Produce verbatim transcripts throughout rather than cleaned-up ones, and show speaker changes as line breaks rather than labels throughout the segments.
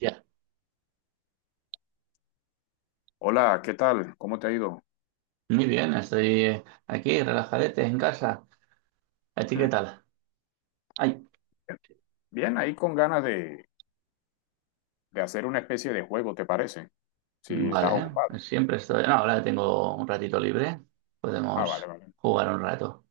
Ya,
Hola, ¿qué tal? ¿Cómo te ha ido?
muy bien, estoy eh, aquí relajadete en casa. ¿A ti qué
Hmm,
tal? Ay,
eh, bien, ahí con ganas de, de hacer una especie de juego, ¿te parece? Si
vale,
estás
¿eh?
ocupado.
Siempre estoy. No, ahora tengo un ratito libre,
Ah, vale,
podemos
vale.
jugar un rato.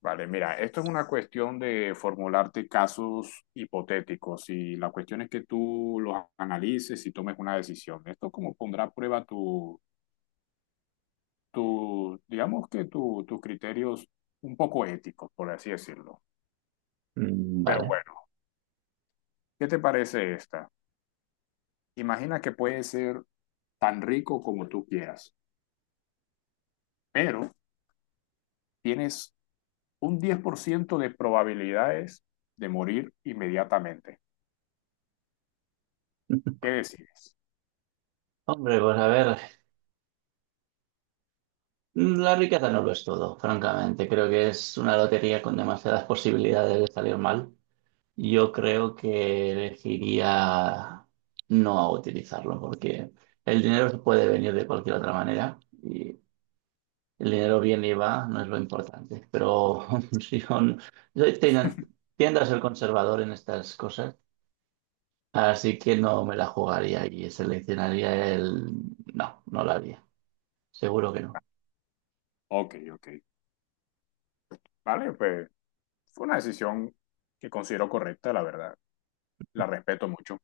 Vale, mira, esto es una cuestión de formularte casos hipotéticos y la cuestión es que tú los analices y tomes una decisión. Esto como pondrá a prueba tu, tu digamos que tu, tus criterios un poco éticos, por así decirlo.
Mm,
Pero
vale.
bueno, ¿qué te parece esta? Imagina que puedes ser tan rico como tú quieras, pero tienes un diez por ciento de probabilidades de morir inmediatamente. ¿Qué decides?
Hombre, pues a ver, mm, la riqueza no lo es todo, francamente. Creo que es una lotería con demasiadas posibilidades de salir mal. Yo creo que elegiría no utilizarlo, porque el dinero se puede venir de cualquier otra manera. El dinero viene y va, no es lo importante. Pero si yo, no- yo ten- tiendo a ser conservador en estas cosas, así que no me la jugaría y seleccionaría el... No, no la haría. Seguro que no.
Ok, ok. Vale, pues fue una decisión que considero correcta, la verdad. La respeto mucho.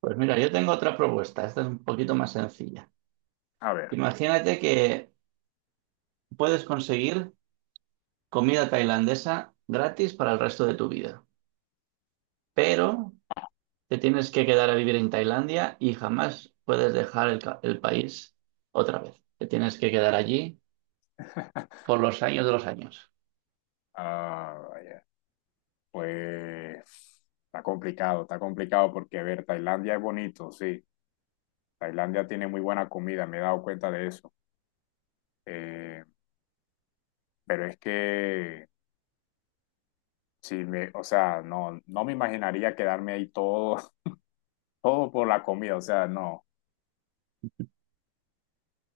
Pues mira, yo tengo otra propuesta. Esta es un poquito más sencilla.
A ver,
Imagínate que puedes conseguir comida tailandesa gratis para el resto de tu vida, pero te tienes que quedar a vivir en Tailandia y jamás puedes dejar el, ca- el país otra vez. Te tienes que quedar allí por los años de los años.
ah, vaya, pues está complicado, está complicado porque, a ver, Tailandia es bonito, sí. Tailandia tiene muy buena comida, me he dado cuenta de eso. Eh, pero es que, si me, o sea, no, no me imaginaría quedarme ahí todo, todo por la comida, o sea, no.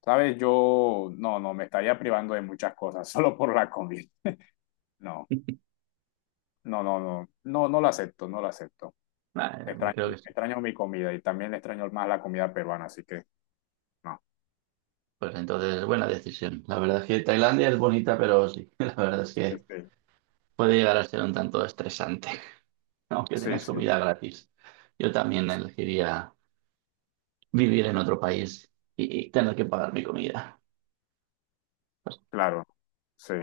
Sabes, yo no, no, me estaría privando de muchas cosas solo por la comida. No, no, no, no, no, no lo acepto, no lo acepto.
Nah, eh, me
Extraño,
creo que sí.
extraño mi comida y también extraño más la comida peruana, así que no.
Pues entonces, buena decisión. La verdad es que Tailandia es bonita, pero sí, la verdad es que
Este,
puede llegar a ser un tanto estresante, aunque
sí,
tengas
sí,
comida gratis. Yo también elegiría vivir en otro país y, y tener que pagar mi comida.
claro, sí.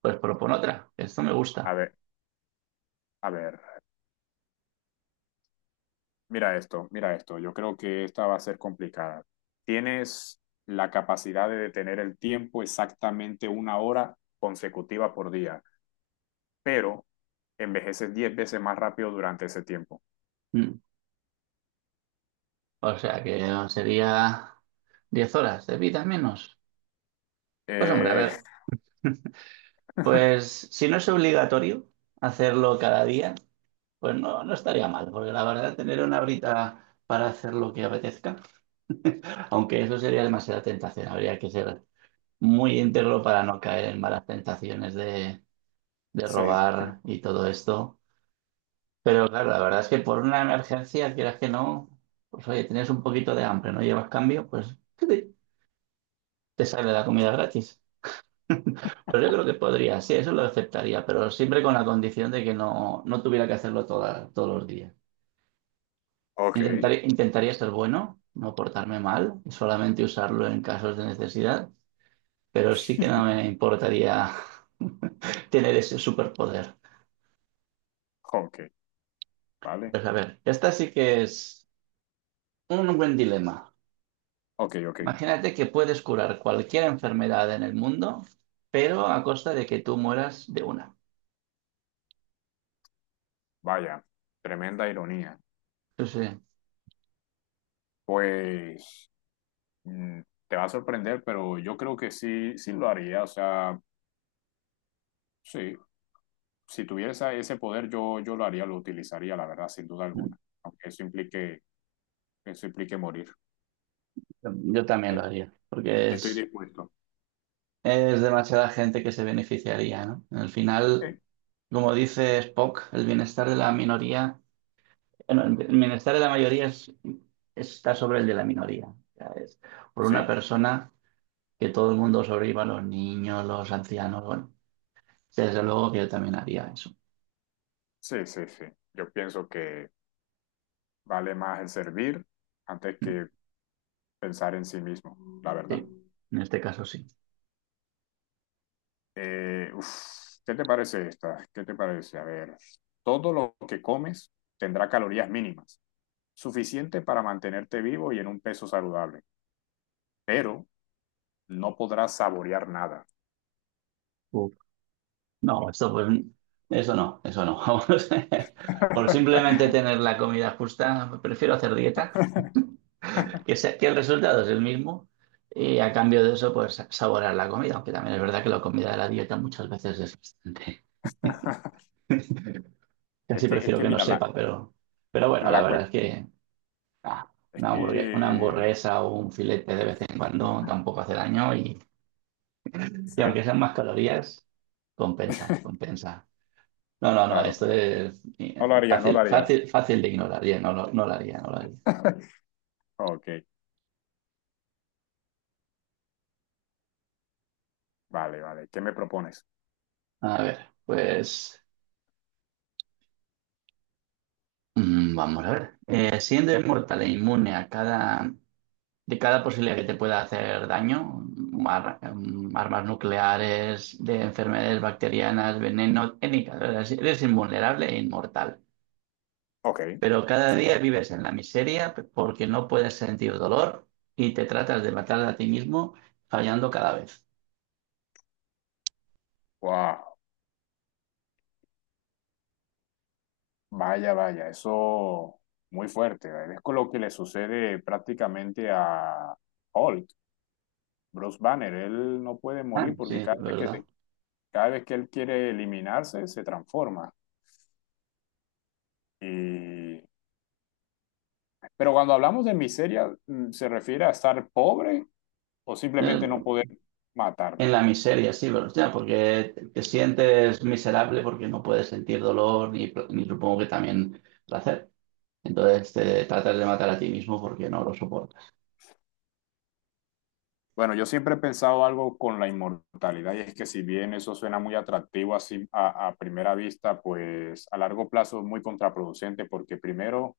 Pues propon otra, esto me
A
gusta.
ver, a ver, mira esto, mira esto. Yo creo que esta va a ser complicada. ¿Tienes la capacidad de detener el tiempo exactamente una hora consecutiva por día, pero envejeces diez veces más rápido durante ese tiempo?
Mm. O sea que sería diez horas de vida menos. Pues hombre, a
Eh,
ver, pues si no es obligatorio hacerlo cada día, pues no, no estaría mal, porque la verdad tener una horita para hacer lo que apetezca, aunque eso sería demasiada tentación, habría que ser muy íntegro para no caer en malas tentaciones de, de
Sí,
robar y todo esto. Pero claro, la verdad es que por una emergencia, quieras que no, pues oye, tienes un poquito de hambre, no llevas cambio, pues te te sale la comida gratis. Pues yo creo que podría, sí, eso lo aceptaría, pero siempre con la condición de que no, no tuviera que hacerlo toda- todos los días.
ok,
Intentaré- intentaría ser bueno, no portarme mal, y solamente usarlo en casos de necesidad, pero sí que no me importaría tener ese superpoder.
ok, vale,
Pues a ver, esta sí que es un buen dilema.
ok, ok,
Imagínate que puedes curar cualquier enfermedad en el mundo, pero a costa de que tú mueras de una.
vaya, tremenda ironía.
Sí, sí,
Pues mm, te va a sorprender, pero yo creo que sí, sí lo haría, o sea, sí, si tuviera ese poder yo, yo lo haría, lo utilizaría, la verdad, sin duda alguna, aunque eso implique, eso implique morir.
yo también lo
Eh,
haría, porque
Estoy
es,
dispuesto.
es demasiada gente que se beneficiaría, ¿no? Al final,
Sí,
como dice Spock, el bienestar de la minoría... Bueno, el bienestar de la mayoría es- está sobre el de la minoría, ya es... Por una
sí,
persona que todo el mundo sobreviva, los niños, los ancianos, bueno, desde luego que yo también haría eso.
sí, sí, sí. Yo pienso que vale más el servir antes
Mm,
que pensar en sí mismo, la verdad.
sí, en este caso sí.
Eh, uf, ¿qué te parece esta? ¿Qué te parece? A ver, todo lo que comes tendrá calorías mínimas, suficiente para mantenerte vivo y en un peso saludable, pero no podrás saborear nada.
Uf. No, esto pues, eso no, eso no. Vamos. Por simplemente tener la comida justa, prefiero hacer dieta, que, sea- que el resultado es el mismo y a cambio de eso, pues saborear la comida, aunque también es verdad que la comida de la dieta muchas veces es bastante.
Es
Casi
que, es
prefiero
que
que no
mira,
sepa,
la,
pero, pero bueno, la
la
verdad
cuestión
es que ah,
es
una hamburguesa, una
que.
hamburguesa o un filete de vez en cuando tampoco hace daño y, y
Sí,
aunque sean más calorías, compensa, compensa. No, no, no,
claro,
esto
claro.
es eh,
No lo harías, no lo
fácil,
harías.
fácil, fácil de ignorar, ya, no, lo- no lo haría, no lo haría.
Ok, vale, vale. ¿Qué me propones?
A ver, pues mm, vamos a ver. Eh, siendo inmortal e inmune a cada de cada posibilidad que te pueda hacer daño, ar- em, armas nucleares, de enfermedades bacterianas, veneno, técnicas, eres... Si eres invulnerable e inmortal.
Ok.
Pero cada día vives en la miseria porque no puedes sentir dolor y te tratas de matar a ti mismo fallando cada vez.
Wow. Vaya, vaya, eso muy fuerte. Es con lo que le sucede prácticamente a Hulk, Bruce Banner. Él no puede
Ah,
morir
sí,
porque
de
cada vez que,
verdad.
se- cada vez que él quiere eliminarse, se transforma. Y. Pero cuando hablamos de miseria, mm, ¿se refiere a estar pobre o
Eh,
simplemente no poder
En
matarme?
la miseria, sí, pero hostia, porque te te sientes miserable porque no puedes sentir dolor ni, pl- ni supongo que también placer. Entonces te tratas de matar a ti mismo porque no lo soportas.
Bueno, yo siempre he pensado algo con la inmortalidad y es que si bien eso suena muy atractivo así a, a, primera vista, pues a largo plazo es muy contraproducente porque primero,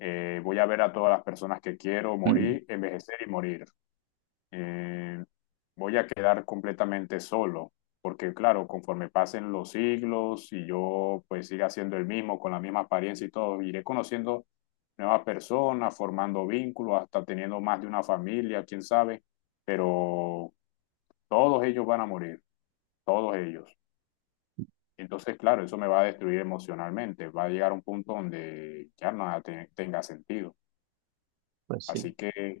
Eh, voy a ver a todas las personas que quiero
Mm,
morir, envejecer y morir. Eh, voy a quedar completamente solo, porque claro, conforme pasen los siglos y yo pues siga siendo el mismo, con la misma apariencia y todo, iré conociendo nuevas personas, formando vínculos, hasta teniendo más de una familia, quién sabe, pero todos ellos van a morir, todos ellos. Entonces, claro, eso me va a destruir emocionalmente, va a llegar a un punto donde ya nada te- tenga sentido.
pues sí.
Así que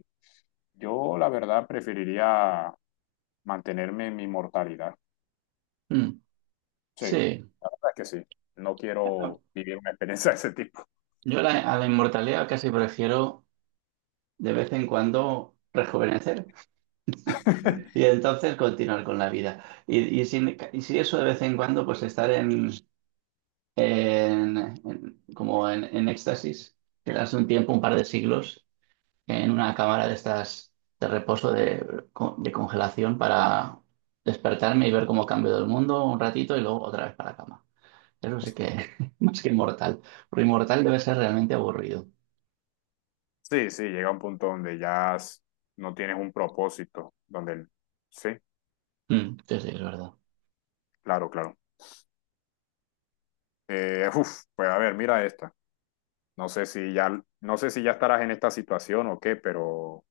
yo, la verdad, preferiría mantenerme en mi mortalidad.
Mm,
Sí,
sí.
la verdad es que sí. No
Ah,
quiero vivir una experiencia de ese tipo.
Yo la- a la inmortalidad casi prefiero de vez en cuando rejuvenecer y entonces continuar con la vida. Y, y, si, y si eso de vez en cuando, pues estar en, en- en- como en, en éxtasis, quedarse un tiempo, un par de siglos, en una cámara de estas de reposo, de, con- de congelación para despertarme y ver cómo cambio el mundo un ratito y luego otra vez para la cama. Eso sí que más que inmortal. Pero inmortal debe ser realmente aburrido.
Sí, sí, llega un punto donde ya s- no tienes un propósito, donde... el- Sí,
Mm, sí, sí, es verdad.
claro, claro. Eh, uf, pues a ver, mira esta. No sé si ya, no sé si ya estarás en esta situación o qué, pero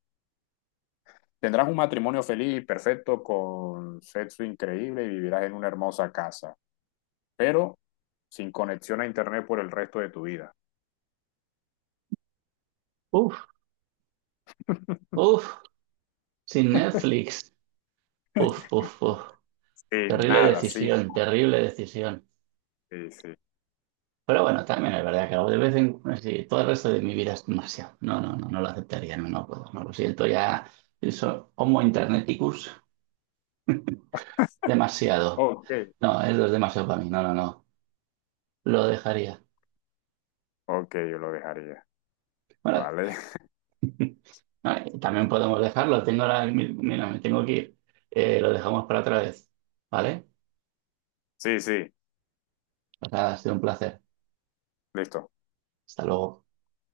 tendrás un matrimonio feliz y perfecto con sexo increíble y vivirás en una hermosa casa, pero sin conexión a internet por el resto de tu vida.
Uf, uf, sin Netflix. Uf, uf, uf.
Sí,
Terrible
nada, sí,
decisión, terrible decisión.
sí, sí.
Pero bueno, también es verdad que de vez en cuando, sí, todo el resto de mi vida es demasiado. No, no, no, no lo aceptaría, no, no puedo, no lo siento ya. Eso, Homo interneticus, demasiado.
Ok,
No, eso es demasiado para mí, no, no, no, lo dejaría.
ok, yo lo dejaría,
Bueno,
¿vale?
ah, y también podemos dejarlo, tengo ahora, mi- mira, me tengo que ir. Eh, lo dejamos para otra vez, ¿vale?
Sí, sí,
O sea, ha sido un placer.
listo.
Hasta luego.